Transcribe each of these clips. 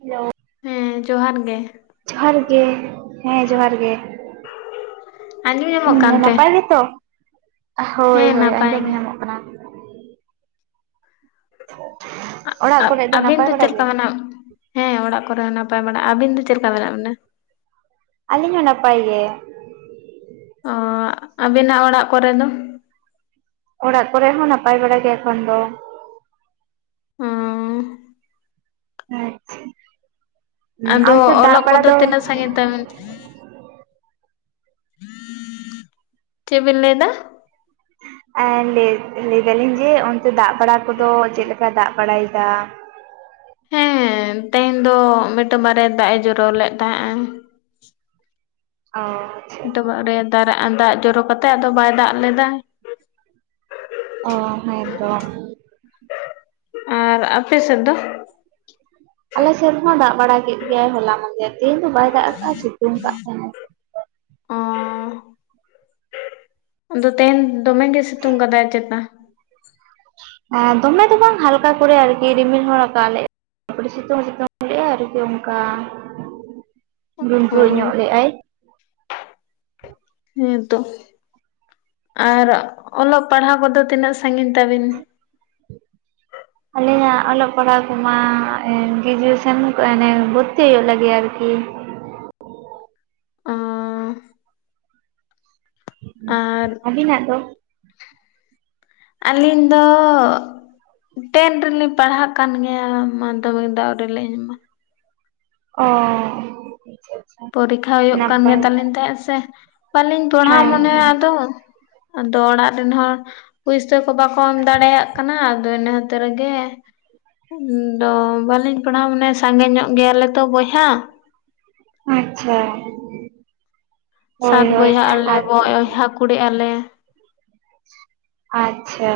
Hello, ᱦᱮᱸ ᱡᱚᱦᱟᱨ ᱜᱮ, ᱡᱚᱦᱟᱨ ᱜᱮ ᱦᱮᱸ ᱡᱚᱸᱦᱟᱨ ᱜᱮ, ᱟᱸᱡᱚᱢ ᱧᱟᱢᱚᱜ ᱦᱩᱸ ᱠᱟᱱᱛᱮ ᱱᱟᱯᱟᱭ ᱜᱮᱛᱚ ᱦᱳᱭ ᱦᱮᱸ ᱦᱳᱭ ᱱᱟᱯᱟᱭ ᱟᱸᱡᱚᱢ ᱜᱮ ᱧᱟᱢᱚᱜ ᱠᱟᱱᱟ, ᱚᱲᱟᱜ ᱠᱚᱨᱮ ᱫᱚ ᱟᱹᱵᱤᱱ ᱱᱟᱯᱟᱭ ᱵᱟᱲᱟ ᱪᱮᱫ ᱜᱮ? ᱞᱮᱠᱟ ᱢᱮᱱᱟᱜ ᱦᱮᱸ ᱚᱲᱟᱜ ᱠᱚᱨᱮ ᱦᱚᱸ ᱱᱟᱯᱟᱭ ᱵᱟᱲᱟ ᱟᱵᱤᱱ ᱫᱚ ᱪᱮᱫ ᱞᱮᱠᱟ ᱢᱮᱱᱟᱜ ᱵᱤᱱᱟ? ᱟᱞᱤᱧ ᱦᱚᱸ ᱱᱟᱯᱟᱭ ᱜᱮ ᱚᱸ ᱟᱵᱤᱱᱟᱜ ᱚᱲᱟᱜ ᱠᱚᱨᱮ ᱫᱚ ᱚᱲᱟᱜ ᱠᱚᱨᱮᱫ ᱦᱚᱸ ᱱᱟᱯᱟᱭ ᱵᱟᱲᱟ ᱜᱮ ᱮᱠᱷᱚᱱ ᱫᱚ ᱦᱩᱸ ᱟᱪᱪᱷᱟ ᱟᱫᱚ ᱚᱱᱛᱮ ᱫᱟᱜ ᱚᱞᱚᱜ ᱵᱟᱲᱟ ᱠᱚᱫᱚ ᱫᱚ ᱛᱤᱱᱟᱹᱜ ᱥᱟᱹ ᱥᱟᱜᱮᱱ ᱛᱮᱵᱤᱱ ᱪᱮᱫ ᱵᱤᱱ ᱞᱟᱹᱭ ᱫᱟ? ᱮᱸ ᱞᱟᱹᱭ ᱞᱟᱹᱭ ᱫᱟᱞᱤᱧ ᱡᱮ ᱚᱱᱛᱮ ᱫᱟᱜ ᱵᱟᱲᱟ ᱠᱚᱫᱚ ᱪᱮᱫ ᱞᱮᱠᱟᱭ ᱫᱟᱜ ᱵᱟᱲᱟᱭᱫᱟ? ᱦᱮᱸ ᱛᱮᱦᱮᱧ ᱫᱚ ᱢᱤᱫᱴᱟᱝ ᱵᱟᱨᱮᱭᱟ ᱫᱟᱜ ᱮ ᱡᱚᱨᱚ ᱞᱮᱫ ᱛᱟᱦᱮᱸᱫᱼᱮ ᱚᱸ ᱴᱚᱵᱟᱜ ᱨᱮ ᱫᱟᱨᱟᱜ ᱫᱟᱜ ᱡᱚᱨᱚ ᱠᱟᱛᱮᱫ ᱟᱫᱚ ᱵᱟᱭ ᱫᱟᱜ ᱞᱮᱫᱟ ᱚᱸ ᱦᱮ ᱛᱚ ᱟᱨ ᱟᱯᱮ ᱥᱮᱫ ᱫᱚ? ᱟᱞᱮ ᱥᱮᱫ ᱦᱚᱸ ᱫᱟᱜ ᱵᱟᱲᱟ ᱠᱮᱫ ᱜᱮᱭᱟᱭ ᱦᱚᱞᱟ ᱢᱟᱫᱷᱮᱨ ᱛᱮᱦᱮᱧ ᱫᱚ ᱵᱟᱭ ᱫᱟᱜ ᱠᱟᱜᱼᱟ ᱥᱤᱛᱩᱝ ᱠᱟᱫ ᱛᱟᱦᱮᱱ ᱚᱸ ᱟᱫᱚ ᱛᱮᱦᱮᱱ ᱫᱚᱢᱮ ᱜᱮ ᱥᱤᱛᱩᱝ ᱠᱟᱫᱟᱭ ᱪᱮᱛᱟ? ᱮᱸ ᱫᱚᱢᱮ ᱫᱚ ᱵᱟᱝ ᱦᱟᱞᱠᱟ ᱠᱚᱨᱮ ᱟᱨ ᱠᱤ ᱨᱤᱢᱤᱞ ᱦᱚ ᱨᱟᱠᱟᱵ ᱞᱮᱜ ᱛᱟᱨ ᱯᱚᱨᱮ ᱥᱤᱛᱩᱝ ᱥᱤᱛᱩᱝ ᱞᱮᱫ ᱟᱭ ᱟᱨ ᱠᱤ ᱚᱱᱠᱟ ᱚ ᱰᱩᱰᱨᱩᱜᱧᱚᱜ ᱞᱮᱫ ᱟᱭ ᱦᱮᱸ ᱛᱚ ᱟᱨ ᱚᱞᱚᱜ ᱯᱟᱲᱦᱟᱣ ᱠᱚᱫᱚ ᱛᱤᱱᱟᱹᱜ ᱥᱟᱺᱜᱤᱧ ᱛᱟᱵᱤᱱ? ᱟᱞᱤᱧᱟᱜ ᱚᱞᱚᱜ ᱯᱟᱲᱦᱟᱣ ᱠᱚᱢᱟ ᱮ ᱜᱨᱮᱡᱩᱭᱮᱥᱚᱱ ᱮᱱᱮ ᱵᱷᱚᱨᱛᱤ ᱦᱩᱭᱩᱜ ᱞᱟᱹᱜᱤᱫ ᱟᱨ ᱠᱤ ᱚ ᱟᱨ ᱩ ᱟᱹᱵᱤᱱᱟᱜ ᱫᱚ? ᱟᱞᱤᱱ ᱫᱚ ᱴᱮᱱ ᱨᱮᱞᱤᱧ ᱯᱟᱲᱦᱟᱜ ᱠᱟᱱ ᱜᱮᱭᱟ ᱢᱟᱫᱽᱫᱷᱚᱢᱤᱠ ᱫᱚ ᱟᱣᱨᱮᱞᱤᱧ ᱮᱢᱟ ᱾ ᱚ ᱟᱪᱪᱷᱟ ᱯᱚᱨᱤᱠᱷᱟ ᱦᱳᱭᱳᱜ ᱠᱟᱱ ᱜᱮ ᱱᱟᱯᱟᱭ ᱛᱟᱞᱤᱧ ᱛᱟᱦᱮᱸᱜ ᱥᱮ ᱵᱟᱹᱞᱤᱧ ᱯᱟᱲᱦᱟᱣ ᱦᱮᱸ ᱢᱚᱱᱮ ᱦᱮᱸ ᱟᱫᱚ ᱟᱫᱚ ᱚᱲᱟᱜ ᱨᱮᱱ ᱦᱚᱲ ᱯᱩᱭᱥᱟᱹ ᱠᱚ ᱵᱟᱠᱚ ᱮᱢ ᱫᱟᱲᱮᱭᱟᱜ ᱠᱟᱱᱟ ᱟᱫᱚ ᱤᱱᱟᱹ ᱠᱷᱟ. ᱛᱤᱨ ᱜᱮ ᱫᱚ ᱵᱟᱹᱞᱤᱧ ᱯᱟᱲᱦᱟᱣ ᱢᱚᱱᱮ ᱥᱟᱸᱜᱮ ᱧᱚᱜ ᱜᱮᱭᱟᱞᱮ ᱛᱚ ᱵᱚᱭᱦᱟ ᱟᱪᱪᱷᱟ ᱾ ᱥᱟᱛ ᱵᱚᱭᱦᱟᱜ ᱟᱞᱮ ᱟᱨ ᱵᱚᱭᱦᱟ ᱠᱩᱲᱤᱜ ᱟᱞᱮ ᱾ ᱟᱪᱪᱷᱟ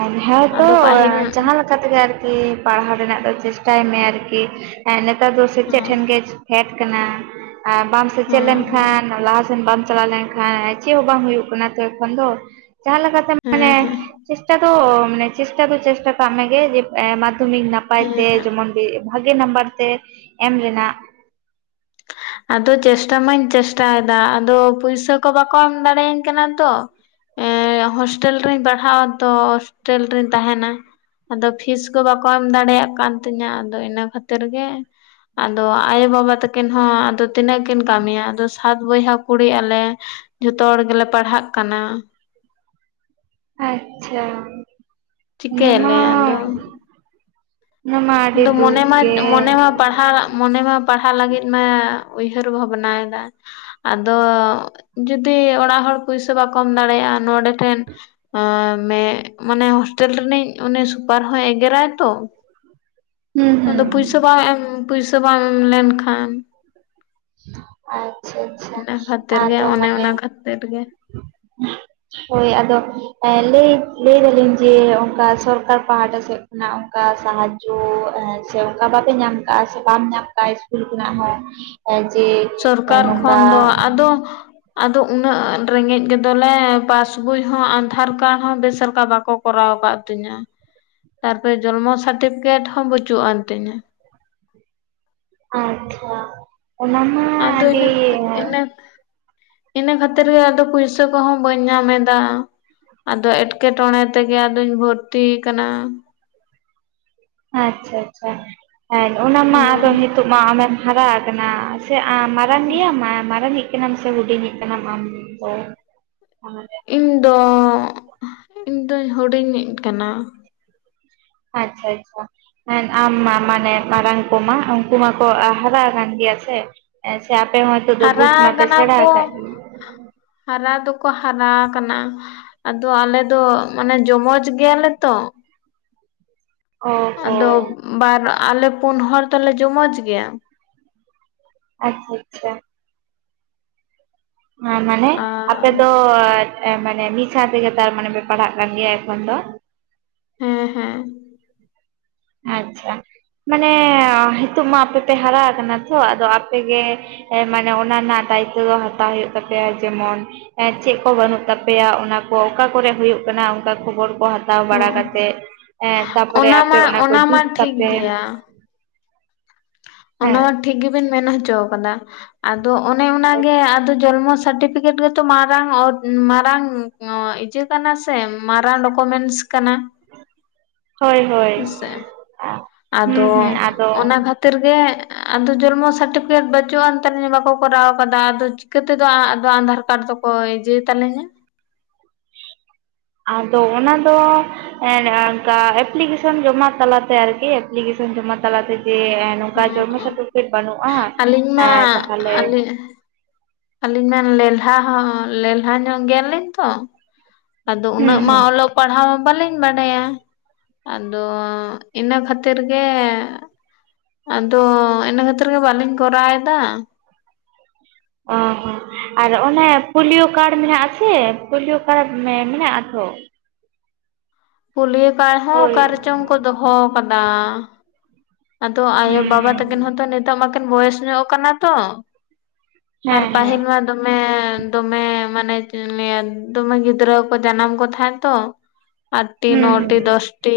ᱟᱨ ᱦᱮ ᱛᱚ ᱟᱫᱚ ᱯᱟᱹᱦᱤᱞ ᱡᱟᱦᱟᱸ ᱞᱮᱠ ᱠᱟ ᱛᱮᱜᱮ ᱟᱨᱠᱤ ᱯᱟᱲᱦᱟᱣ ᱨᱮᱱᱟᱜ ᱫᱚ ᱪᱮᱥᱴᱟᱭ ᱢᱮ ᱟᱨᱠᱤ ᱮᱸ ᱱᱮᱛᱟᱨ ᱫᱚ ᱥᱮᱪᱮᱫ ᱦᱚᱸ ᱴᱷᱮᱱ ᱜᱮ ᱯᱷᱮᱴ ᱠᱟᱱᱟ ᱟ ᱵᱟᱢ ᱥᱮᱪᱮᱫ ᱦᱚᱸ ᱦᱚᱸ ᱞᱮᱱᱠᱷᱟᱱ ᱞᱟᱦᱟ ᱥᱮᱱ ᱵᱟᱢ ᱪᱟᱞᱟᱣ ᱞᱮᱱ ᱠᱷᱟ ᱪᱮᱜ ᱵᱟᱝ ᱦᱩᱭᱩᱜ ᱠᱟᱱᱟ ᱛᱚ ᱮᱠᱷᱚᱱ ᱫᱚ ᱡᱟᱦᱟᱸ ᱞᱮᱠᱟᱛᱮ ᱦᱮᱸ ᱢᱟᱱᱮ ᱦᱮᱸ ᱪᱮᱥᱴᱟ ᱫᱚ ᱢᱮᱱᱮ ᱪᱮᱥᱴᱟ ᱫᱚ ᱪᱮᱥᱴᱟ ᱠᱟᱜ ᱢᱮᱜᱮ ᱡᱮ ᱮ ᱢᱟᱫᱽᱫᱷᱚᱢᱤᱠ ᱱᱟᱯᱟᱭ ᱦᱮᱸ ᱛᱮ ᱦᱟᱸᱜ ᱡᱮᱢᱚᱱ ᱛᱮᱜ ᱵᱷᱟᱜᱮ ᱱᱟᱢᱵᱟᱨ ᱛᱮ ᱮᱢ ᱨᱮᱱᱟᱜ ᱾ ᱟᱫᱚ ᱪᱮᱥᱴᱟ ᱢᱟᱹᱧ ᱪᱮᱥᱴᱟᱮᱫᱟ ᱟᱫᱚ ᱯᱩᱭᱥᱟᱹ ᱠᱚ ᱵᱟᱠᱚ ᱮᱢ ᱫᱟᱲᱮᱟᱹᱧ ᱠᱟᱱᱟ ᱛᱚ ᱾ ᱮ‍ᱸᱦᱳᱥᱴᱮᱞ ᱨᱤᱧ ᱯᱟᱲᱦᱟᱜ ᱟ ᱛᱚ ᱦᱳᱥᱴᱮᱞ ᱨᱤᱧ ᱛᱟᱦᱮᱱᱟ ᱾ ᱟᱫᱚ ᱯᱷᱤᱥ ᱠᱚ ᱵᱟᱠᱚ ᱮᱢ ᱫᱟᱲᱮᱭᱟᱜ ᱠᱟᱱ ᱛᱤᱧᱟ ᱟᱫᱚ ᱤᱱᱟᱹ ᱠᱷᱟᱛᱤᱨ ᱜᱮ ᱟᱫᱚ ᱟᱭᱳᱵᱟᱵᱟ ᱛᱟᱠᱤᱱ ᱦᱚᱸ ᱟᱫᱚ ᱛᱤᱱᱟᱹᱜ ᱠᱤᱱ ᱠᱟᱢᱤᱭᱟ ᱟᱫᱚ ᱥᱟᱛ ᱵᱚᱭᱦᱟ ᱠᱩᱲᱤᱜ ᱟᱞᱮ ᱡᱷᱚᱛᱚ ᱦᱚᱲ ᱜᱮᱞᱮ ᱯᱟᱲᱦᱟᱜ ᱠᱟᱱᱟ ᱾ ᱟᱪᱪᱷᱟ ᱚᱱᱟᱢᱟ ᱪᱤᱠᱟᱹᱭᱟᱞᱮ ᱟᱫᱚ ᱚᱱᱟᱢᱟ ᱟᱹᱰᱤ ᱟᱫᱚ ᱫᱩᱠ ᱢᱚᱱᱮ ᱢᱟ ᱜᱮᱻ ᱢᱚᱱᱮ ᱢᱟ ᱯᱟᱲᱦᱟᱜ ᱢᱚᱱᱮ ᱢᱟ ᱯᱟᱲᱦᱟ ᱞᱟᱹᱜᱤᱫ ᱢᱟ ᱩᱭᱦᱟᱹᱨ ᱵᱷᱟᱵᱽᱱᱟᱭ ᱫᱟ ᱾ ᱟᱫᱚ ᱡᱩᱫᱤ ᱚᱲᱟᱜ ᱦᱚᱲ ᱯᱩᱭᱥᱟᱹ ᱵᱟᱠᱚ ᱮᱢ ᱫᱟᱲᱮᱭᱟᱜᱼᱟ ᱱᱚᱰᱮ ᱴᱷᱮᱱ ᱮ ᱢᱮᱜ ᱢᱟᱱᱮ ᱦᱳᱥᱴᱮᱞ ᱨᱤᱱᱤᱡ ᱩᱱᱤ ᱥᱩᱯᱟᱨ ᱦᱚᱸᱭ ᱮᱜᱮᱨᱟᱭ ᱛᱚ ᱾ ᱦᱩᱸ ᱟᱫᱚ ᱦᱩᱸ ᱯᱩᱭᱥᱟᱹ ᱵᱟᱝ ᱮᱢ ᱯᱩᱭᱥᱟᱹ ᱵᱟᱝ ᱮᱢ ᱞᱮᱱ ᱠᱷᱟᱱ ᱟᱪᱷᱟ ᱟᱪᱷᱟ ᱤᱱᱟᱹ ᱠᱷᱟᱹᱛᱤᱨ ᱜᱮ ᱟᱫᱚ ᱚᱱᱮ ᱢᱟᱱᱮ ᱚᱱᱟ ᱠᱷᱟᱹᱛᱤᱨ ᱜᱮ ᱦᱳᱭ ᱟᱫᱚ ᱮ ᱞᱟᱹᱭ ᱞᱟᱹᱭ ᱫᱟᱞᱤᱧ ᱡᱮ ᱚᱱᱠᱟ ᱥᱚᱨᱠᱟᱨ ᱯᱟᱦᱴᱟ ᱥᱮᱫ ᱱᱟ ᱚᱝᱠᱟ ᱥᱟᱦᱟᱡᱡᱚ ᱪᱮ ᱚᱝᱠᱟ ᱵᱟᱯᱮ ᱧᱟᱢ ᱠᱟᱜ-ᱟ ᱥᱮ ᱵᱟᱢ ᱧᱟᱢ ᱠᱟᱜ-ᱟ ᱤᱥᱠᱩᱞ ᱠᱷᱚᱱᱟᱜ ᱦᱚᱸ ᱚᱡᱮ ᱥᱚᱨᱠᱟᱨ ᱠᱷᱚᱱ ᱫᱚ ᱟᱫᱚ ᱟᱫᱚ ᱩᱱᱟᱹᱜ ᱨᱮᱸᱜᱮᱡ ᱜᱮᱫᱚᱞᱮ ᱯᱟᱥᱵᱩᱭ [unintelligible] ᱦᱚᱸ ᱟᱫᱷᱟᱨ ᱠᱟᱬ ᱦᱚᱸ ᱵᱮᱥᱞᱮᱠᱟ ᱵᱟᱠᱚ ᱠᱚᱨᱟᱣ ᱟᱠᱟᱜ ᱛᱤᱧᱟᱹ, ᱛᱟᱨᱯᱚᱨᱮ ᱡᱚᱱᱢᱚ ᱥᱟᱨᱴᱤᱯᱤᱠᱮᱴ ᱦᱚᱸ ᱵᱟᱹᱪᱩᱜ ᱟᱱ ᱛᱤᱧᱟᱹ ᱾ [inaudible] ᱚᱱᱟ ᱢᱟ ᱟᱫᱚ ᱟᱹᱰᱤ ᱞᱮ ᱤᱱᱟᱹᱠᱷ [unintelligible] ᱤᱱᱟᱹ ᱠᱷᱟᱹᱛᱤᱨ ᱜᱮ ᱟᱫᱚ ᱯᱩᱭᱥᱟᱹ ᱠᱚᱦᱚᱸ ᱵᱟᱹᱧ ᱧᱟᱸᱢ ᱮᱫᱟ ᱾ ᱟᱫᱚ ᱮᱴᱠᱮᱴᱚᱬᱮ ᱛᱮᱜᱮ ᱟᱫᱩᱧ ᱵᱷᱚᱛᱛᱤ ᱠᱟᱱᱟ ᱾ ᱟᱪᱪᱷᱟ ᱟᱪᱪᱷᱟ, ᱦᱮᱸ ᱚᱱᱟ ᱢᱟ ᱦᱚᱸ ᱟᱫᱚ ᱱᱤᱛᱳᱜ ᱢᱟ ᱟᱢᱮᱢ ᱦᱟᱨᱟ ᱟᱠᱟᱱᱟ ᱾ ᱛᱷᱮ [unintelligible] ᱟᱻ ᱢᱟᱨᱟᱝᱜᱮᱭᱟ ᱢᱟ ᱢᱟᱨᱟᱝᱤᱡ ᱠᱮᱱᱟᱢ ᱥᱮ ᱦᱩᱰᱤᱧᱤᱡ ᱠᱟᱱᱟᱢ ᱟᱢ ᱫᱚ, ᱚᱱᱟᱜᱮ ᱾ ᱤᱧᱫᱚ ᱦᱩᱵᱤᱧ ᱫᱚ ᱦᱩᱰᱤᱧ ᱤᱡ ᱠᱟᱱᱟ ᱾ ᱟᱪᱪᱷᱟ ᱟᱪᱪᱷᱟ ᱾ [unintelligible] ᱟᱢ ᱢᱟ ᱢᱟᱱᱮ ᱢᱟᱨᱟᱝ ᱠᱚᱢᱟ ᱩᱱᱠᱩ ᱢᱟᱠᱚ ᱟᱜ ᱦᱟᱨᱟ ᱟᱠᱟᱱ ᱜᱮᱭᱟ ᱥᱮ? ᱟᱸᱪᱪᱷᱟ ᱟᱯᱮ ᱦᱚᱸ ᱱᱤᱛᱚᱜ ᱫᱚ ᱦᱟᱨᱟ ᱵᱩᱡᱽ ᱢᱟᱯᱮ ᱠᱟᱱᱟ ᱥᱮᱬᱟ ᱠᱚ ᱟᱠᱟᱜ ᱜᱮᱭᱟ ᱾ ᱦᱟᱨᱟ ᱫᱚᱠᱚ ᱦᱟᱨᱟ ᱟᱠᱟᱱᱟ ᱾ ᱟᱫᱚ ᱟᱞᱮ ᱫᱚ ᱢᱟᱱᱮ ᱡᱚᱢᱚᱡᱽ ᱜᱮᱭᱟᱞᱮ ᱛᱚ ᱾ ᱚ ᱦᱚ ᱟᱫᱚ ᱵᱟᱨ ᱟᱞᱮ ᱯᱩᱱ ᱦᱚᱲ ᱫᱚᱞᱮ ᱡᱚᱢᱚᱡᱽ ᱜᱮᱭᱟ ᱾ ᱟᱪ ᱪᱷᱟ ᱪᱷᱟ᱾ [unintelligible] [unintelligible] ᱢᱟᱱᱮ ᱟᱨ ᱟᱯᱮ ᱫᱚ ᱮ ᱢᱟᱱᱮ ᱢᱤᱫ ᱥᱟᱶ ᱛᱮᱜᱮ ᱛᱟᱨ ᱢᱟᱱᱮ ᱯᱮ ᱯᱟᱲᱦᱟᱜ ᱠᱟᱱ ᱜᱮᱭᱟ ᱮᱠᱷᱚᱱ ᱫᱚ ᱾ ᱦᱮᱸ ᱦᱮᱸ ᱟᱪᱪᱷᱟ, ᱢᱟᱱᱮ ᱱᱤᱸᱛᱚᱜ ᱢᱟ ᱟᱯᱮ ᱛᱮ ᱦᱟᱨᱟ ᱟᱠᱟᱱᱟ ᱛᱚ ᱟᱫᱚ ᱟᱯᱮᱜᱮᱼᱼ ᱦᱮ ᱢᱟᱱᱮ ᱚᱱᱟ ᱨᱮᱱᱟᱜ ᱫᱟᱭᱤᱛᱛᱚ ᱫᱚ ᱦᱟᱛᱟᱣ ᱦᱩᱭᱩᱜ ᱛᱟᱯᱮᱭᱟ ᱡᱮᱢᱚᱱᱼᱼ ᱪᱮᱫ ᱠᱚ ᱵᱟᱹᱱᱩᱜ ᱛᱟᱯᱮᱭᱟ ᱚᱱᱟ ᱠᱚ ᱚᱠᱟ ᱠᱚᱨᱮ ᱦᱩᱭᱩᱜ ᱠᱟᱱᱟ ᱚᱝᱠᱟ ᱠᱷᱚᱵᱚᱨ ᱠᱚ ᱦᱟᱛᱟᱣᱼᱼ ᱦᱟᱛᱟᱣ ᱵᱟᱲᱟ ᱦᱚᱸ ᱠᱟᱛᱮ ᱮᱸ ᱛᱟᱨᱯᱚᱨᱮ ᱟᱯᱮ ᱢᱟ ᱚᱱᱟ ᱠᱚ ᱢᱟ ᱡᱩᱛ ᱴᱷᱤᱠ ᱛᱟᱯᱮ ᱾ ᱜᱮᱭᱟ ᱚᱱᱟ ᱢᱟ ᱴᱷᱤᱠ ᱜᱮᱵᱤᱱ ᱢᱮᱱ ᱦᱚᱪᱚ ᱠᱟᱫᱟ ᱾ ᱟᱫᱚ ᱚᱱᱮ ᱚᱱᱟᱜᱮ ᱟᱫᱚ ᱡᱚᱞᱢᱚ [unintelligible] ᱥᱟᱴᱴᱤᱯᱷᱤᱠᱮᱴ ᱜᱮᱼᱼ ᱢᱟᱨᱟᱝ [unintelligible] ᱢᱟᱨᱟᱝ ᱱᱚᱣᱟ ᱮᱸ ᱤᱪᱟᱹ ᱠᱟᱱᱟ ᱥᱮ ᱢᱟᱨᱟᱝ ᱰᱚᱠᱚᱢᱮᱱᱥ ᱠᱟᱱᱟ ᱾ [unintelligible] ᱦᱮᱸᱥᱮ, ᱦᱩᱸ ᱟᱫᱚ ᱦᱩᱸ ᱟᱫᱚ ᱚᱱᱟ ᱠᱷᱟᱹᱛᱤᱨ ᱜᱮ ᱾ ᱟᱫᱚ ᱡᱚᱞᱢᱚ [unintelligible] ᱥᱟᱴᱴᱤᱯᱷᱤᱠᱮᱴ ᱵᱟᱹᱪᱩᱜᱼᱟᱱ ᱛᱟᱞᱤᱧᱟ ᱵᱟᱠᱚ ᱠᱚᱨᱟᱣ ᱟᱠᱟᱫᱟ ᱟᱫᱚ ᱪᱤᱠᱟᱹ ᱛᱮᱫᱚ ᱟᱫᱚ ᱟᱸᱫᱷᱟᱨ ᱠᱟᱨᱰ ᱫᱚᱼᱼ ᱚᱭ ᱡᱮ ᱛᱟᱞᱤᱧᱟᱼᱼ ᱟᱫᱚ ᱚᱱᱟ ᱫᱚᱼᱼ ᱦᱮᱸ ᱮᱱᱮ ᱚᱱᱠᱟ ᱮᱯᱞᱤᱠᱮᱥᱚᱱ ᱡᱚᱢᱟ ᱛᱟᱞᱟᱛᱮ ᱟᱨᱠᱤ, ᱮᱯᱞᱤᱠᱮᱥᱚᱱ ᱡᱚᱢᱟ ᱛᱟᱞᱟᱛᱮ ᱜᱮᱼᱼ ᱱᱚᱝᱠᱟ ᱦᱮᱸ ᱡᱚᱱᱢᱚ ᱦᱮᱸ ᱥᱟᱨᱴᱤᱯᱷᱤᱠᱮᱴ ᱵᱟᱹᱱᱩᱜᱼᱟ, ᱟᱹᱞᱤᱧ ᱢᱟ ᱮᱸ ᱛᱟᱦᱟᱞᱮᱼᱼ ᱟᱹᱞᱤᱧ ᱟᱹᱞᱤᱧ ᱢᱮᱱ ᱞᱮᱞᱦᱟ ᱦᱚᱸ ᱞᱮᱞᱦᱟ ᱧᱚᱜ ᱜᱮᱭᱟᱞᱤᱧ ᱛᱚ ᱾ ᱟᱫᱚ ᱦᱩᱸ ᱩᱱᱟᱹᱜ ᱢᱟ ᱦᱩᱸ ᱚᱞᱚᱜ ᱯᱟᱲᱦᱟᱣ ᱵᱟᱹᱞᱤᱧ ᱵᱟᱰᱟᱭᱟ ᱾ ᱟᱫᱚ, ᱤᱱᱟᱹ ᱠᱷᱟᱹᱛᱤᱨ ᱜᱮᱼᱼ ᱟᱫᱚ, ᱤᱱᱟᱹ ᱠᱷᱟᱹᱛᱤᱨ ᱜᱮ ᱵᱟᱞᱤᱧ ᱠᱚᱨᱟᱣ ᱮᱫᱟ ᱾ ᱚ ᱦᱚᱸ [unintelligible] ᱟᱨ ᱚᱱᱮ ᱯᱳᱞᱤᱭᱳ ᱠᱟᱨᱰ ᱢᱤᱱᱟᱜ ᱟᱥᱮ, ᱯᱳᱞᱤᱭᱳ ᱠᱟᱨᱰ ᱢᱮᱱᱟᱜᱼᱟ ᱛᱚ ᱾ ᱯᱩᱞᱤᱭᱟᱹ ᱠᱟᱬ ᱦᱚᱸ ᱦᱳᱭ ᱚᱠᱟᱨᱮ ᱪᱚᱝ ᱠᱚ ᱫᱚᱦᱚ ᱠᱟᱫᱟ ᱾ ᱟᱫᱚ ᱦᱩᱸ ᱟᱭᱳᱼᱵᱟᱵᱟ ᱛᱟᱹᱠᱤᱱ ᱦᱚᱸᱛᱚ ᱱᱤᱛᱚᱜ ᱢᱟᱠᱤᱱ ᱵᱚᱭᱚᱥ ᱧᱚᱜ ᱠᱟᱱᱟ ᱛᱚ ᱾ ᱟᱨ ᱦᱮᱸ ᱦᱮᱸ ᱯᱟᱦᱤᱞ ᱢᱟᱼᱼ ᱫᱚᱢᱮ ᱫᱚᱢᱮ ᱢᱟᱱᱮ [inaudible] ᱫᱚᱢᱮ ᱜᱤᱫᱽᱨᱟᱹ ᱠᱚ ᱡᱟᱱᱟᱢ ᱠᱚ ᱛᱟᱦᱮᱸ ᱛᱚ [inaudible] ᱟᱴᱴᱤ ᱦᱩᱸ ᱱᱚᱴᱤ ᱫᱚᱥᱴᱤ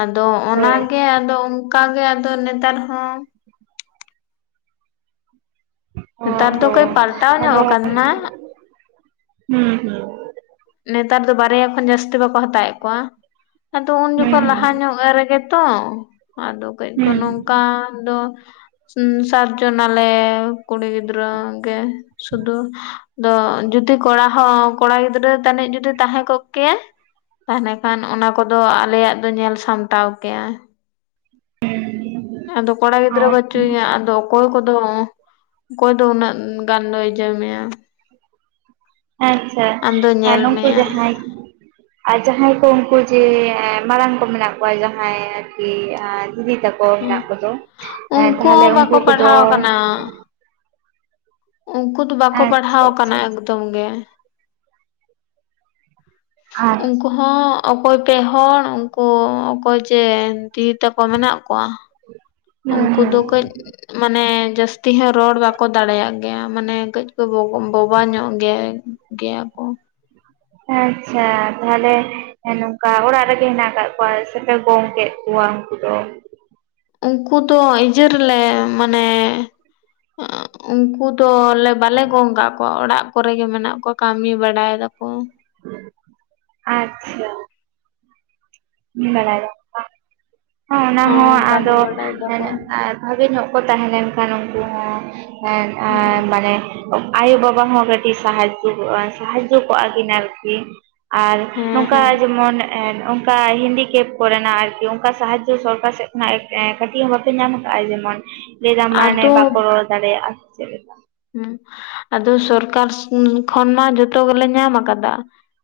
ᱟᱫᱚ ᱦᱳᱭ ᱚᱱᱟᱜᱮ ᱟᱫᱚᱼᱼ ᱠᱟ ᱜᱮ ᱟᱫᱚ ᱱᱮᱛᱟᱨ ᱦᱚᱸᱼᱼ ᱱᱮᱛᱟᱨ ᱚ ᱫᱚ ᱠᱟᱹᱡ ᱦᱮᱸ ᱯᱟᱞᱴᱟᱣ ᱧᱚᱜ ᱟᱫᱚ, ᱟᱠᱟᱱᱟ ᱦᱩᱸ ᱦᱩᱸ ᱾ ᱱᱮᱛᱟᱨ ᱫᱚ ᱵᱟᱨᱭᱟ ᱠᱷᱚᱱ ᱡᱟᱹᱥᱛᱤ ᱵᱟᱠᱚ [inaudible] ᱦᱟᱛᱟᱭᱮᱫ ᱠᱚᱣᱟ ᱟᱫᱚ ᱩᱱ ᱦᱩᱸ ᱡᱚᱠᱷᱚᱱ ᱞᱟᱦᱟ ᱧᱚᱜ ᱨᱮᱜᱮ ᱛᱚ ᱟᱫᱚ ᱠᱟᱹᱡ ᱠᱚ ᱦᱩᱸ ᱱᱚᱼᱼ ᱠᱟ ᱫᱚ ᱥᱟᱛ ᱡᱚᱱᱟᱞᱮ ᱠᱩᱲᱤ ᱜᱤᱫᱽᱨᱟᱹ ᱜᱮ᱾ ᱥᱩᱫᱩ ᱫᱚ ᱡᱩᱫᱤ ᱠᱚᱲᱟ ᱦᱚᱸ ᱠᱚᱲᱟ ᱜᱤᱫᱽᱨᱟᱹᱼᱼ ᱛᱟᱹᱱᱤᱡ ᱡᱩᱫᱤ ᱛᱟᱦᱮᱸ ᱠᱚᱜ ᱠᱮᱭᱟᱭ [inaudible] ᱠᱷᱟᱱ ᱚᱱᱟ ᱠᱚᱫᱚ ᱟᱞᱮᱭᱟᱜ ᱫᱚ ᱧᱮᱞ ᱥᱟᱢᱴᱟᱣ ᱠᱮᱭᱟᱭ᱾ [inaudible] ᱟᱫᱚ ᱠᱚᱲᱟ ᱜᱤᱫᱽᱨᱟᱹ ᱦᱩᱸ ᱵᱟᱪᱩᱭᱮᱭᱟ ᱟᱫᱚ ᱚᱠᱚᱭ ᱠᱚᱫᱚ ᱚᱠᱚᱭ ᱫᱚ ᱩᱱᱟᱹᱜ ᱜᱟᱱ ᱫᱚᱭ ᱤᱡᱟᱹ ᱢᱮᱭᱟ᱾ ᱟᱪᱪᱷᱟ, ᱟᱢ ᱫᱚ ᱧᱮᱞ ᱱᱩᱝᱠᱩ ᱢᱮᱭᱟ ᱡᱟᱦᱟᱸᱭᱼᱼ ᱟᱨ ᱡᱟᱦᱟᱸᱭ ᱠᱚ ᱩᱱᱠᱩ ᱡᱮ ᱢᱟᱨᱟᱝ ᱠᱚ ᱢᱮᱱᱟᱜ ᱠᱚᱣᱟ ᱡᱟᱦᱟᱸᱭ ᱟᱨᱠᱤ ᱫᱤᱫᱤ ᱛᱟᱠᱚ᱾ ᱠᱚ ᱢᱮᱱᱟᱜ ᱠᱚᱫᱚ ᱩᱱᱠᱩ ᱛᱟᱦᱚᱞᱮ ᱦᱚᱸ ᱩᱱᱠᱩ ᱵᱟᱠᱚ ᱠᱚᱫᱚᱼᱼ ᱯᱟᱲᱦᱟᱣ ᱟᱠᱟᱱᱟ ᱩᱱᱠᱩ ᱫᱚ ᱵᱟᱠᱚ ᱟᱪᱪᱷᱟ ᱯᱟᱲᱦᱟᱣ ᱠᱟᱱᱟ ᱟᱪᱪᱷᱟ ᱮᱠᱫᱚᱢ ᱜᱮ᱾ ᱟᱪᱪᱷᱟ ᱩᱱᱠᱩᱼᱼ ᱦᱚᱸ ᱚᱠᱚᱭ ᱯᱮ ᱦᱚᱲ ᱩᱱᱠᱩ ᱚᱠᱚᱭ ᱪᱮ ᱫᱤᱫᱤ ᱛᱟᱠᱚ ᱢᱮᱱᱟᱜ ᱠᱚᱣᱟ᱾ ᱦᱩᱸ ᱩᱝᱠᱩ ᱫᱚ ᱦᱩᱸ ᱠᱟᱹᱡ ᱢᱟᱱᱮ ᱡᱟᱹᱥᱛᱤ ᱦᱚᱸ ᱨᱚᱲ ᱵᱟᱠᱚ ᱫᱟᱲᱮᱭᱟᱜ ᱜᱮᱭᱟ ᱢᱟᱱᱮ ᱠᱟᱹᱡᱼᱼ [inaudible] ᱵᱳᱵᱟ ᱧᱚᱜ ᱜᱮᱭᱟ ᱜᱮᱭᱟ ᱠᱚ᱾ ᱟᱪᱪᱷᱟ ᱛᱟᱦᱚᱞᱮ ᱱᱚᱝᱠᱟ ᱚᱲᱟᱜ ᱨᱮᱜᱮ ᱦᱮᱱᱟᱜ ᱠᱟᱜ ᱠᱚᱣᱟ ᱥᱮᱯᱮ ᱜᱚᱝ ᱠᱮᱫ ᱠᱚᱣᱟ? [inaudible] ᱩᱱᱠᱩ ᱫᱚ ᱤᱡᱟᱹ ᱨᱮᱞᱮ ᱢᱟᱱᱮᱼᱼ [inaudible] ᱩᱱᱠᱩ ᱫᱚ ᱞᱮ ᱵᱟᱞᱮ ᱜᱚᱝ ᱠᱟᱜ ᱠᱚᱣᱟ ᱚᱲᱟᱜ ᱠᱚᱨᱮ ᱜᱮ ᱢᱮᱱᱟᱜ ᱠᱚᱣᱟ ᱠᱟᱹᱢᱤ ᱵᱟᱲᱟᱭᱮᱫᱟᱠᱚ᱾ ᱟᱪᱪᱷᱟ᱾ ᱠᱟᱢᱤ ᱵᱟᱲᱟᱭ ᱥᱟᱠᱚᱢ ᱵᱟᱝ, ᱚᱱᱟ ᱦᱚᱸ ᱠᱟᱹᱢᱤ ᱟᱫᱚᱼᱼ ᱵᱟᱲᱟᱭ ᱫᱟᱠᱚ ᱵᱷᱟᱜᱮ ᱧᱚᱜ ᱠᱚ ᱛᱟᱦᱮᱸ ᱞᱮᱱᱠᱷᱟᱱ ᱩᱱᱠᱩ ᱦᱚᱸ ᱦᱚᱸ‌ᱡᱟᱦᱟᱭ ᱢᱟᱱᱮᱼᱼ ᱟᱭᱳᱼᱵᱟᱵᱟ ᱦᱚᱸ ᱠᱟᱹᱴᱤᱡ ᱥᱟᱦᱟᱡᱽᱡᱚᱠᱚᱼᱟ ᱥᱟᱦᱟᱡᱡᱚ ᱠᱚᱜᱼᱟ ᱠᱤᱱ ᱟᱨᱠᱤ᱾ ᱟᱨ ᱦᱮᱸ ᱱᱚᱝᱠᱟ ᱦᱮᱸ ᱡᱮᱢᱚᱱ ᱮᱱᱼ ᱚᱱᱠᱟ ᱦᱤᱱᱰᱤᱠᱮᱯ ᱠᱚ ᱨᱮᱱᱟᱜ ᱟᱨᱠᱤ ᱚᱱᱠᱟᱱ ᱥᱟᱦᱟᱡᱡᱚ ᱥᱚᱨᱠᱟᱨ ᱥᱮᱫ ᱠᱷᱚᱱᱟᱜ ᱠᱟᱹᱴᱤᱡ ᱦᱚᱸ ᱵᱟᱯᱮ ᱧᱟᱢ ᱠᱟᱜᱼᱟ, ᱡᱮᱢᱚᱱᱼᱼ ᱞᱟᱹᱭ ᱮᱫᱟᱢ ᱢᱟᱱᱮ ᱟᱫᱚ ᱵᱟᱠᱚ ᱨᱚᱲ ᱫᱟᱲᱮᱭᱟᱜᱼᱟ, ᱥᱮ ᱪᱮᱫ ᱞᱮᱠᱟ? ᱟᱫᱚ ᱥᱚᱨᱠᱟᱨ ᱠᱷᱚᱱ ᱢᱟ ᱡᱚᱛᱚ ᱜᱮᱞᱮ ᱧᱟᱢ ᱟᱠᱟᱫᱟ ᱠᱟᱫᱟ᱾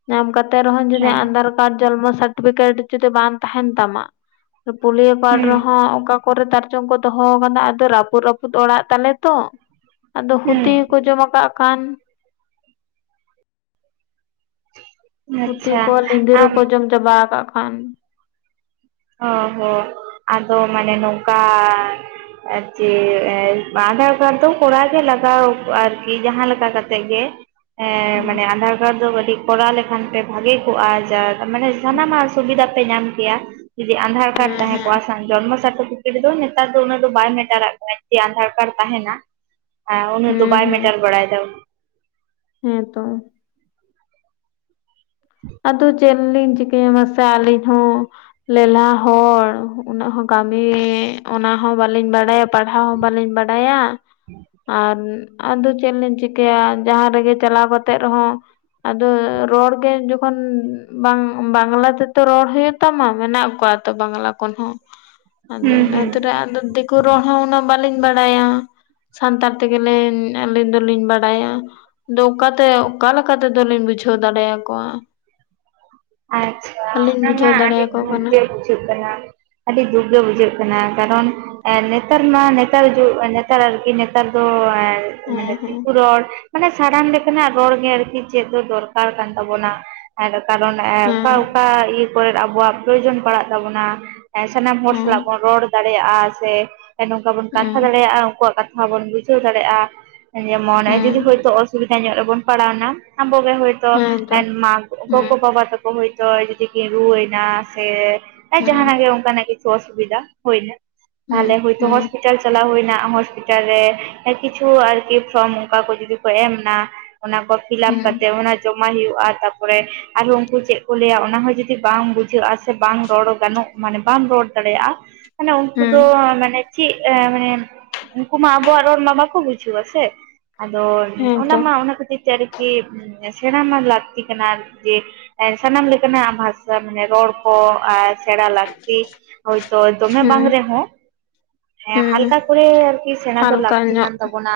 ᱧᱟᱢ ᱠᱟᱛᱮ ᱨᱮᱦᱚᱸ ᱡᱩᱫᱤ ᱦᱮᱸ ᱟᱫᱷᱟᱨ ᱠᱟᱨᱰ, ᱡᱚᱱᱢᱚ ᱥᱟᱨᱴᱤᱯᱷᱤᱠᱮᱴ ᱡᱩᱫᱤ ᱵᱟᱝ ᱛᱟᱦᱮᱱ ᱛᱟᱢᱟᱼᱼ ᱯᱩᱞᱤᱭᱳ ᱠᱟᱨᱰ ᱦᱩᱸ ᱨᱮᱦᱚᱸ ᱚᱠᱟ ᱠᱚᱨᱮ ᱛᱟᱨᱪᱚᱝ ᱠᱚ ᱫᱚᱦᱚ ᱠᱟᱱᱟ ᱟᱫᱚ ᱨᱟᱹᱯᱩᱫ ᱨᱟᱹᱯᱩᱫ ᱚᱲᱟᱜ ᱛᱟᱞᱮ ᱛᱚ᱾ ᱟᱫᱚ ᱦᱩᱛᱤ ᱠᱚᱠᱚ ᱦᱩᱸ ᱡᱚᱢ ᱟᱠᱟᱜ ᱠᱷᱟᱱᱼᱼ [inaudible] ᱦᱩᱛᱤ ᱠᱚ, ᱞᱸᱤᱫᱤᱨ ᱟᱢ ᱠᱚ ᱡᱚᱢ ᱪᱟᱵᱟ ᱠᱟᱫ ᱠᱷᱟᱱ᱾ ᱦᱳᱭ ᱦᱳᱭ, ᱟᱫᱚ ᱢᱟᱱᱮ ᱱᱚᱝᱠᱟᱼᱼ ᱟᱨ ᱪᱮ ᱟᱫᱷᱟᱨ ᱠᱟᱨᱰ ᱫᱚ ᱠᱚᱨᱟᱣ ᱜᱮ ᱞᱟᱜᱟᱣᱼᱟ, ᱟᱨᱠᱤ ᱡᱟᱦᱟᱸ ᱞᱮᱠᱟ ᱠᱟᱛᱮ ᱠᱟᱛᱮ ᱜᱮ᱾ ᱦᱮᱸ ᱦᱩᱸ ᱢᱟᱱᱮ ᱟᱫᱷᱟᱨ ᱠᱟᱨᱰ ᱫᱚ ᱠᱟᱹᱴᱤᱡ ᱠᱚᱨᱟᱣ ᱞᱮᱠᱷᱟᱱ ᱯᱮ ᱵᱷᱟᱜᱮ ᱠᱚᱜᱼᱟ᱾ ᱡᱟᱼ ᱢᱟᱱᱮ ᱦᱩᱸ ᱥᱟᱱᱟᱢᱟᱜ ᱥᱩᱵᱤᱫᱷᱟ ᱯᱮ ᱧᱟᱢ ᱠᱮᱭᱟ ᱡᱩᱫᱤ ᱟᱫᱷᱟᱨ ᱠᱟᱨᱰ ᱦᱮᱸ ᱛᱟᱦᱮᱸ ᱦᱮᱸ ᱠᱚᱜᱼᱟ᱾ ᱡᱚᱱᱢᱚ ᱥᱟᱴᱴᱳᱯᱤᱠᱤᱴ ᱫᱚ ᱱᱮᱛᱟᱨ ᱫᱚ ᱩᱱᱟᱹᱜ ᱫᱚ ᱵᱟᱭ ᱢᱮᱴᱟᱨᱟᱜ ᱠᱟᱱᱟ ᱡᱩᱫᱤ ᱟᱫᱷᱟᱨ ᱠᱟᱨᱰ ᱛᱟᱦᱮᱱᱼᱟ᱾ ᱦᱮᱸ ᱩᱱᱟᱹᱜ ᱫᱚ ᱵᱟᱭ ᱦᱩᱸ ᱦᱩᱸ ᱢᱮᱴᱟᱨ ᱵᱟᱲᱟᱭᱮᱫᱟ᱾ ᱦᱮᱸ ᱛᱚ᱾ ᱟᱫᱚ ᱪᱮᱫ ᱞᱤᱧ ᱪᱤᱠᱟᱹᱭᱟ ᱢᱟᱥᱮ ᱟᱞᱤᱧ ᱦᱚᱸ? ᱞᱮᱞᱦᱟ ᱦᱚᱲ ᱩᱱᱟᱹᱜ ᱦᱚᱸ ᱠᱟᱹᱢᱤ ᱚᱱᱟ ᱦᱚᱸ ᱵᱟᱹᱞᱤᱧ ᱵᱟᱲᱟᱭᱟ᱾ ᱯᱟᱲᱦᱟᱣ ᱦᱚᱸ ᱵᱟᱹᱞᱤᱧ ᱵᱟᱲᱟᱭᱟ ᱟᱨᱼᱼ ᱟᱫᱚ ᱪᱮᱫ ᱞᱤᱧ ᱪᱤᱠᱟᱹᱭᱟ, ᱡᱟᱦᱟᱸ ᱨᱮᱜᱮ ᱪᱟᱞᱟᱣ ᱠᱟᱛᱮᱜ ᱨᱮᱦᱚᱸ ᱟᱫᱚ ᱨᱚᱲ ᱜᱮᱼᱼ ᱛᱚᱠᱷᱚᱱ ᱵᱟᱝ ᱵᱟᱝᱞᱟ ᱛᱮᱛᱚ ᱨᱚᱲ ᱦᱳᱭᱳᱜ ᱛᱟᱢᱟ ᱢᱮᱱᱟᱜ ᱠᱚᱣᱟ ᱛᱚ ᱵᱟᱝᱞᱟ ᱠᱷᱚᱱ ᱦᱚᱸᱼᱼ [inaudible] ᱟᱫᱚ ᱦᱩᱸ ᱤᱱᱟᱹᱛ ᱨᱮ, ᱟᱫᱚ ᱫᱤᱠᱳ ᱨᱚᱲ ᱦᱚᱸ ᱩᱱᱟᱹᱜ ᱵᱟᱞᱤᱧ ᱵᱟᱲᱟᱭᱟ᱾ ᱥᱟᱱᱛᱟᱲ ᱛᱮᱜᱮ ᱞᱤᱧ ᱟᱹᱞᱤᱧ ᱫᱚᱞᱤᱧ ᱵᱟᱲᱟᱭᱟ᱾ ᱟᱫᱚ ᱚᱱᱠᱟᱛᱮ ᱚᱠᱟᱠᱟ ᱛᱮᱫᱚ ᱞᱤᱧ ᱵᱩᱡᱷᱟᱹᱣ ᱫᱟᱲᱮᱭᱟᱠᱚᱣᱟ? ᱟᱪᱪᱷᱟ, ᱟᱹᱞᱤᱧ ᱚᱱᱟ ᱢᱟ ᱵᱩᱡᱷᱟᱹᱣ ᱟᱹᱰᱤ ᱫᱟᱲᱮᱭᱟᱠᱚ ᱫᱩᱠ ᱠᱟᱱᱟ ᱜᱮ ᱵᱩᱡᱷᱟᱹᱜ ᱠᱟᱱᱟ᱾ ᱟᱹᱰᱤ ᱫᱩᱠ ᱜᱮ ᱵᱩᱡᱷᱟᱹᱜ ᱠᱟᱱᱟ᱾ ᱠᱟᱨᱚᱱ--᱾ ᱱᱮᱛᱟᱨ ᱢᱟ ᱱᱮᱛᱟᱨ ᱡᱩ, ᱱᱮᱛᱟᱨ ᱟᱨᱠᱤ ᱱᱮᱛᱟᱨ ᱫᱚ ᱢᱟᱱᱮ, ᱦᱮᱸ ᱦᱮᱸ ᱫᱤᱠᱩ ᱨᱚᱲ ᱢᱟᱱᱮ ᱥᱟᱱᱟᱢ ᱞᱮᱠᱟᱱᱟᱜ ᱨᱚᱲ ᱜᱮ, ᱟᱨᱠᱤ ᱪᱮᱫ ᱫᱚ ᱫᱚᱨᱠᱟᱨ ᱠᱟᱱ ᱛᱟᱵᱚᱱᱟ᱾ ᱠᱟᱨᱚᱱ ᱦᱮᱸ ᱚᱠᱟ ᱚᱠᱟ ᱤᱭᱟᱹ ᱠᱚᱨᱮ ᱟᱵᱚᱣᱟᱜ ᱯᱨᱚᱭᱳᱡᱚᱱ ᱯᱟᱲᱟᱜ ᱛᱟᱵᱚᱱᱟ, ᱥᱟᱱᱟᱢ ᱦᱚᱲ ᱦᱮᱸ ᱥᱟᱞᱟᱜ ᱵᱚᱱ ᱨᱚᱲ ᱫᱟᱲᱮᱭᱟᱜᱼᱟ ᱥᱮ ᱱᱚᱝᱠᱟ ᱵᱚᱱ ᱠᱟᱛᱷᱟ ᱦᱮᱸ ᱫᱟᱲᱮᱭᱟᱜᱼᱟ, ᱩᱱᱠᱩᱣᱟᱜ ᱠᱟᱛᱷᱟ ᱦᱚᱸ ᱵᱚᱱ ᱵᱩᱡᱷᱟᱹᱣ ᱫᱟᱲᱮᱭᱟᱜᱼᱟ᱾ ᱡᱮᱢᱚᱱ ᱦᱮᱸ ᱡᱩᱫᱤ ᱦᱳᱭᱛᱳ ᱚᱥᱩᱵᱤᱫᱷᱟ ᱧᱚᱜ ᱨᱮᱵᱚᱱ ᱯᱟᱲᱟᱣᱱᱟ, ᱟᱵᱚᱜᱮ ᱦᱳᱭ ᱛᱚ ᱦᱮᱸᱛᱚ ᱦᱮᱸ ᱜᱚᱜᱚ ᱵᱟᱵᱟ ᱛᱟᱠᱚ ᱦᱚᱭᱛᱳ ᱡᱩᱫᱤ ᱠᱤᱱ ᱨᱩᱣᱟᱹᱭ ᱱᱟ ᱥᱮ ᱦᱮᱸ ᱡᱟᱦᱟᱱᱟᱜ ᱜᱮ ᱚᱱᱠᱟᱱᱟᱜ ᱠᱤᱪᱷᱩ ᱚᱥᱩᱵᱤᱫᱟ ᱦᱳᱭᱱᱟ, ᱦᱮᱸ ᱛᱟᱦᱚᱞᱮ ᱦᱳᱭᱛᱚ ᱦᱮᱸ ᱦᱚᱥ ᱦᱚᱥᱯᱤᱴᱟᱞ ᱪᱟᱞᱟᱣ ᱦᱳᱭᱱᱟ, ᱦᱚᱥᱯᱤᱴᱟᱞ ᱨᱮ ᱠᱤᱪᱷᱩ ᱟᱨᱠᱤ ᱯᱷᱨᱚᱢ ᱚᱱᱠᱟ ᱠᱚ ᱡᱩᱫᱤ ᱠᱚ ᱮᱢᱱᱟ ᱚᱱᱟ ᱠᱚ ᱯᱷᱤᱞᱟᱯ ᱦᱮᱸ ᱠᱟᱛᱮ ᱚᱱᱟ ᱡᱚᱢᱟ ᱦᱩᱭᱩᱜᱼᱟ ᱛᱟᱯᱚᱨᱮ ᱟᱨᱦᱚ ᱪᱮᱫ ᱠᱚ ᱞᱟᱹᱭᱟ ᱚᱱᱟ ᱦᱚᱸ ᱡᱩᱫᱤ ᱵᱟᱝ ᱵᱩᱡᱷᱟᱹᱜᱼᱟ ᱥᱮ, ᱵᱟᱝ ᱨᱚᱲ ᱜᱟᱱᱚᱜ ᱢᱟᱱᱮ ᱵᱟᱢ ᱨᱚᱲ ᱫᱟᱲᱮᱭᱟᱜᱼᱟ᱾ ᱢᱟᱱᱮ ᱩᱱᱠᱩ ᱦᱮᱸ ᱫᱚ ᱢᱟᱱᱮ ᱪᱮᱜ, ᱢᱟᱱᱮ ᱩᱱᱠᱩ ᱢᱟ ᱟᱵᱚᱣᱟᱜ ᱨᱚᱲ ᱢᱟ ᱵᱟᱠᱚ ᱵᱩᱡᱷᱟᱹᱣᱟ ᱥᱮ ᱟᱫᱚ ᱚᱱᱟ ᱦᱮᱸᱛᱚ ᱢᱟ ᱚᱱᱟ ᱠᱷᱟᱹᱛᱤᱨ ᱛᱮ ᱟᱨᱠᱤ, ᱥᱮᱬᱟ ᱢᱟ ᱞᱟᱹᱠᱛᱤ ᱠᱟᱱᱟ ᱟᱨᱠᱤ ᱥᱟᱱᱟᱢ ᱞᱮᱠᱟᱱᱟᱜ ᱵᱷᱟᱥᱟ, ᱢᱟᱱᱮ ᱨᱚᱲ ᱠᱚ ᱟ ᱥᱮᱬᱟ ᱞᱟᱹᱠᱛᱤ ᱟᱨᱠᱤ ᱦᱳᱭᱛᱚ, ᱫᱚᱢᱮ ᱦᱮᱸ ᱵᱟᱝ ᱨᱮᱦᱚᱸ ᱦᱮᱸ ᱦᱟᱞᱠᱟ ᱠᱚᱨᱮ ᱟᱨᱠᱤ, ᱥᱮᱬᱟ ᱫᱚ ᱦᱟᱞᱠᱟ ᱞᱟᱹᱠᱛᱤ ᱧᱚᱜ ᱠᱟᱱ ᱛᱟᱵᱚᱱᱟ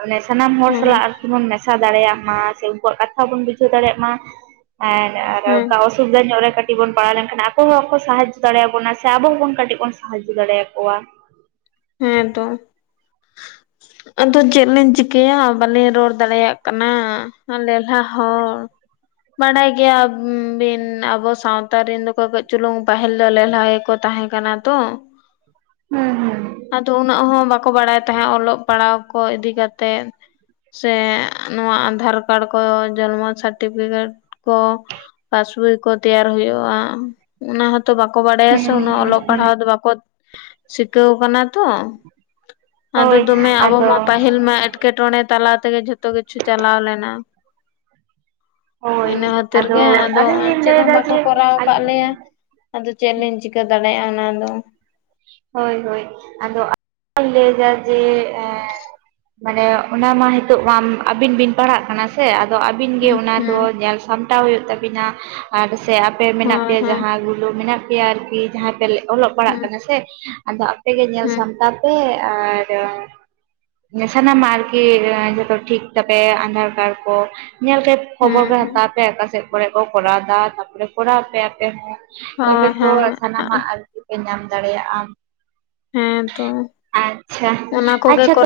ᱢᱟᱱᱮ ᱥᱟᱱᱟᱢ ᱦᱚᱲ ᱥᱟᱞᱟᱜ ᱦᱮᱸ ᱟᱨᱠᱤ ᱵᱚᱱ ᱢᱮᱥᱟ ᱫᱟᱲᱮᱭᱟᱜ ᱢᱟ ᱥᱮ, ᱩᱱᱠᱩᱣᱟᱜ ᱠᱟᱛᱷᱟ ᱵᱚᱱ ᱵᱩᱡᱷᱟᱹᱣ ᱫᱟᱲᱮᱭᱟᱜ ᱢᱟ, ᱟᱨ ᱦᱮᱸ ᱚᱠᱟ ᱚᱥᱩᱵᱤᱫᱷᱟ ᱧᱚᱜ ᱨᱮ ᱠᱟᱹᱴᱤᱡ ᱵᱚᱱ ᱯᱟᱲᱟᱣ ᱞᱮᱱᱠᱷᱟᱱ, ᱟᱠᱚ ᱦᱚᱸ ᱟᱵᱟᱠᱚ ᱥᱟᱦᱟᱡᱚ ᱫᱟᱲᱮᱭᱟᱵᱚᱱᱟ ᱥᱮ ᱟᱵᱚ ᱦᱚᱸᱵᱚᱱ ᱠᱟᱹᱴᱤᱡ ᱵᱚᱱ ᱥᱟᱦᱟᱡᱽᱡᱚ ᱫᱟᱲᱮᱭᱟ ᱠᱚᱣᱟ ᱦᱮᱸ, ᱛᱚ [inaudible] [inaudible] ᱟᱫᱚ ᱪᱮᱫ ᱞᱤᱧ ᱪᱤᱠᱟᱹᱭᱟ, ᱵᱟᱞᱤᱧ ᱨᱚᱲ ᱫᱟᱲᱮᱭᱟᱜ ᱠᱟᱱᱟ᱾ ᱞᱮᱞᱦᱟ ᱦᱚᱸ ᱵᱟᱰᱟᱭ ᱜᱮᱭᱟ ᱵᱤᱱ ᱟᱵᱚ ᱥᱟᱶᱛᱟ ᱨᱮᱱ ᱫᱚᱠᱚ ᱠᱟᱹᱡ ᱪᱩᱞᱩᱝ, ᱯᱟᱹᱦᱤᱞ ᱫᱚ ᱞᱮᱞᱦᱟ ᱜᱮᱠᱚ ᱛᱟᱦᱮᱸ ᱠᱟᱱᱟ ᱛᱚ᱾ ᱦᱩᱸ, ᱦᱩᱸ, ᱟᱫᱚ ᱩᱱᱟᱹᱜ ᱦᱚᱸ ᱵᱟᱠᱚ ᱵᱟᱲᱟᱭ ᱛᱟᱦᱮᱸ, ᱚᱞᱚᱜ ᱯᱟᱲᱦᱟᱣ ᱠᱚ ᱤᱫᱤ ᱠᱟᱛᱮ ᱥᱮ ᱱᱚᱶᱟ ᱟᱫᱷᱟᱨ ᱠᱟᱨᱰ ᱠᱚ, ᱡᱚᱱᱢᱚ ᱥᱟᱨᱴᱤᱯᱷᱤᱠᱮᱴ ᱠᱚ ᱯᱟᱥᱵᱚᱭ ᱠᱚ ᱛᱮᱭᱟᱨ ᱦᱳᱭᱳᱜᱼᱟ, ᱚᱱᱟ ᱦᱸᱚᱛᱚ ᱛᱚ ᱵᱟᱠᱚ ᱵᱟᱰᱟᱭᱟ ᱥᱮ, ᱦᱩᱸ ᱩᱱᱟᱜ ᱦᱩᱸ ᱚᱞᱚᱜ ᱦᱩᱸ ᱯᱟᱲᱦᱟᱣ ᱫᱚ ᱵᱟᱠᱚ ᱥᱤᱠᱟᱹᱣ ᱠᱟᱱᱟ ᱛᱚ ᱟᱫᱚ ᱦᱳᱭ ᱫᱚᱢᱮ ᱟᱵᱚ ᱟᱫᱚ ᱢᱟ ᱯᱟᱹᱦᱤᱞ ᱢᱟ, ᱮᱴᱠᱮᱴᱚᱬᱮ ᱛᱟᱞᱟ ᱛᱮᱜᱮ, ᱡᱷᱚᱛᱚ ᱠᱤᱪᱷᱩ ᱪᱟᱞᱟᱣ ᱞᱮᱱᱟ᱾ ᱦᱳᱭ ᱤᱱᱟᱹ ᱠᱷᱟᱹᱛᱤᱨ ᱜᱮ, ᱟᱫᱚ ᱟᱹᱞᱤᱧ ᱞᱤᱧ ᱪᱮᱫ ᱦᱚᱸ ᱞᱟᱹᱭᱫᱟ ᱵᱟᱠᱚ ᱡᱮ ᱠᱚᱨᱟᱣ ᱠᱟᱜ ᱞᱮᱭᱟ᱾ ᱟᱫᱚ ᱪᱮᱫ ᱞᱤᱧ ᱪᱤᱠᱟᱹ ᱫᱟᱲᱮᱭᱟᱜᱼᱟ ᱚᱱᱟᱫᱚ᱾ ᱦᱳᱭ, ᱦᱳᱭ, ᱟᱫᱚ ᱟᱫᱚᱧ ᱞᱟᱹᱭᱫᱟ ᱡᱮ ᱢᱟᱱᱮ ᱚᱱᱟ ᱢᱟ ᱦᱤᱛᱚᱜ ᱢᱟ ᱟᱹᱵᱤᱱ ᱵᱤᱱ ᱯᱟᱲᱦᱟᱜ ᱠᱟᱱᱟ ᱥᱮ ᱟᱫᱚ ᱟᱹᱵᱤᱱ ᱜᱮ ᱚᱱᱟ ᱫᱚ ᱦᱮᱸ ᱧᱮᱞ ᱥᱟᱢᱴᱟᱣ ᱦᱳᱭᱳᱜ ᱛᱟᱵᱤᱱᱟ ᱟᱨ ᱥᱮ ᱯᱮ ᱢᱮᱱᱟᱜ ᱦᱳᱭ ᱯᱮᱭᱟ, ᱦᱮᱸ ᱡᱟᱦᱟᱸ ᱜᱩᱞᱟᱹ ᱢᱮᱱᱟᱜ ᱯᱮᱭᱟ ᱟᱨᱠᱤ ᱡᱟᱦᱟᱸᱭ ᱯᱮ ᱚᱞᱚᱜ ᱯᱟᱲᱦᱟᱜ ᱠᱟᱱᱟ ᱥᱮ ᱟᱫᱚ ᱟᱯᱮ ᱜᱮ ᱧᱮᱞ ᱦᱮᱸ ᱦᱮᱸ ᱥᱟᱢᱴᱟᱣ ᱯᱮ, ᱟᱨ ᱥᱟᱱᱟᱢᱟᱜ ᱟᱨᱠᱤ ᱡᱚᱛᱚ ᱴᱷᱤᱠ ᱛᱟᱯᱮ, ᱟᱫᱷᱟᱨ ᱠᱟᱨᱰ ᱠᱚ ᱧᱮᱞ ᱛᱮ ᱠᱷᱚᱵᱚᱨ ᱦᱮᱸ ᱠᱚ ᱦᱮᱸ ᱦᱟᱛᱟᱣ ᱯᱮ, ᱟᱠᱟᱥᱮᱫ ᱠᱚᱨᱮ ᱠᱚ ᱠᱚᱨᱟᱣᱫᱟ ᱛᱟᱯᱚᱨᱮ ᱠᱚᱨᱟᱣ ᱯᱮ ᱟᱯᱮ ᱦᱚᱸ᱾ ᱛᱚᱵᱮ ᱦᱳᱭ ᱛᱚ ᱥᱟᱱᱟᱢᱟᱜ ᱦᱮᱸ ᱟᱨᱠᱤ ᱯᱮ ᱧᱟᱢ ᱫᱟᱲᱮᱭᱟᱜᱼᱟ᱾ ᱦᱮᱸ ᱛᱚ ᱟᱪᱪᱷᱟ, ᱚᱱᱟ ᱠᱚᱜᱮ ᱟᱪᱪᱷᱟ ᱠᱚᱨᱟᱣ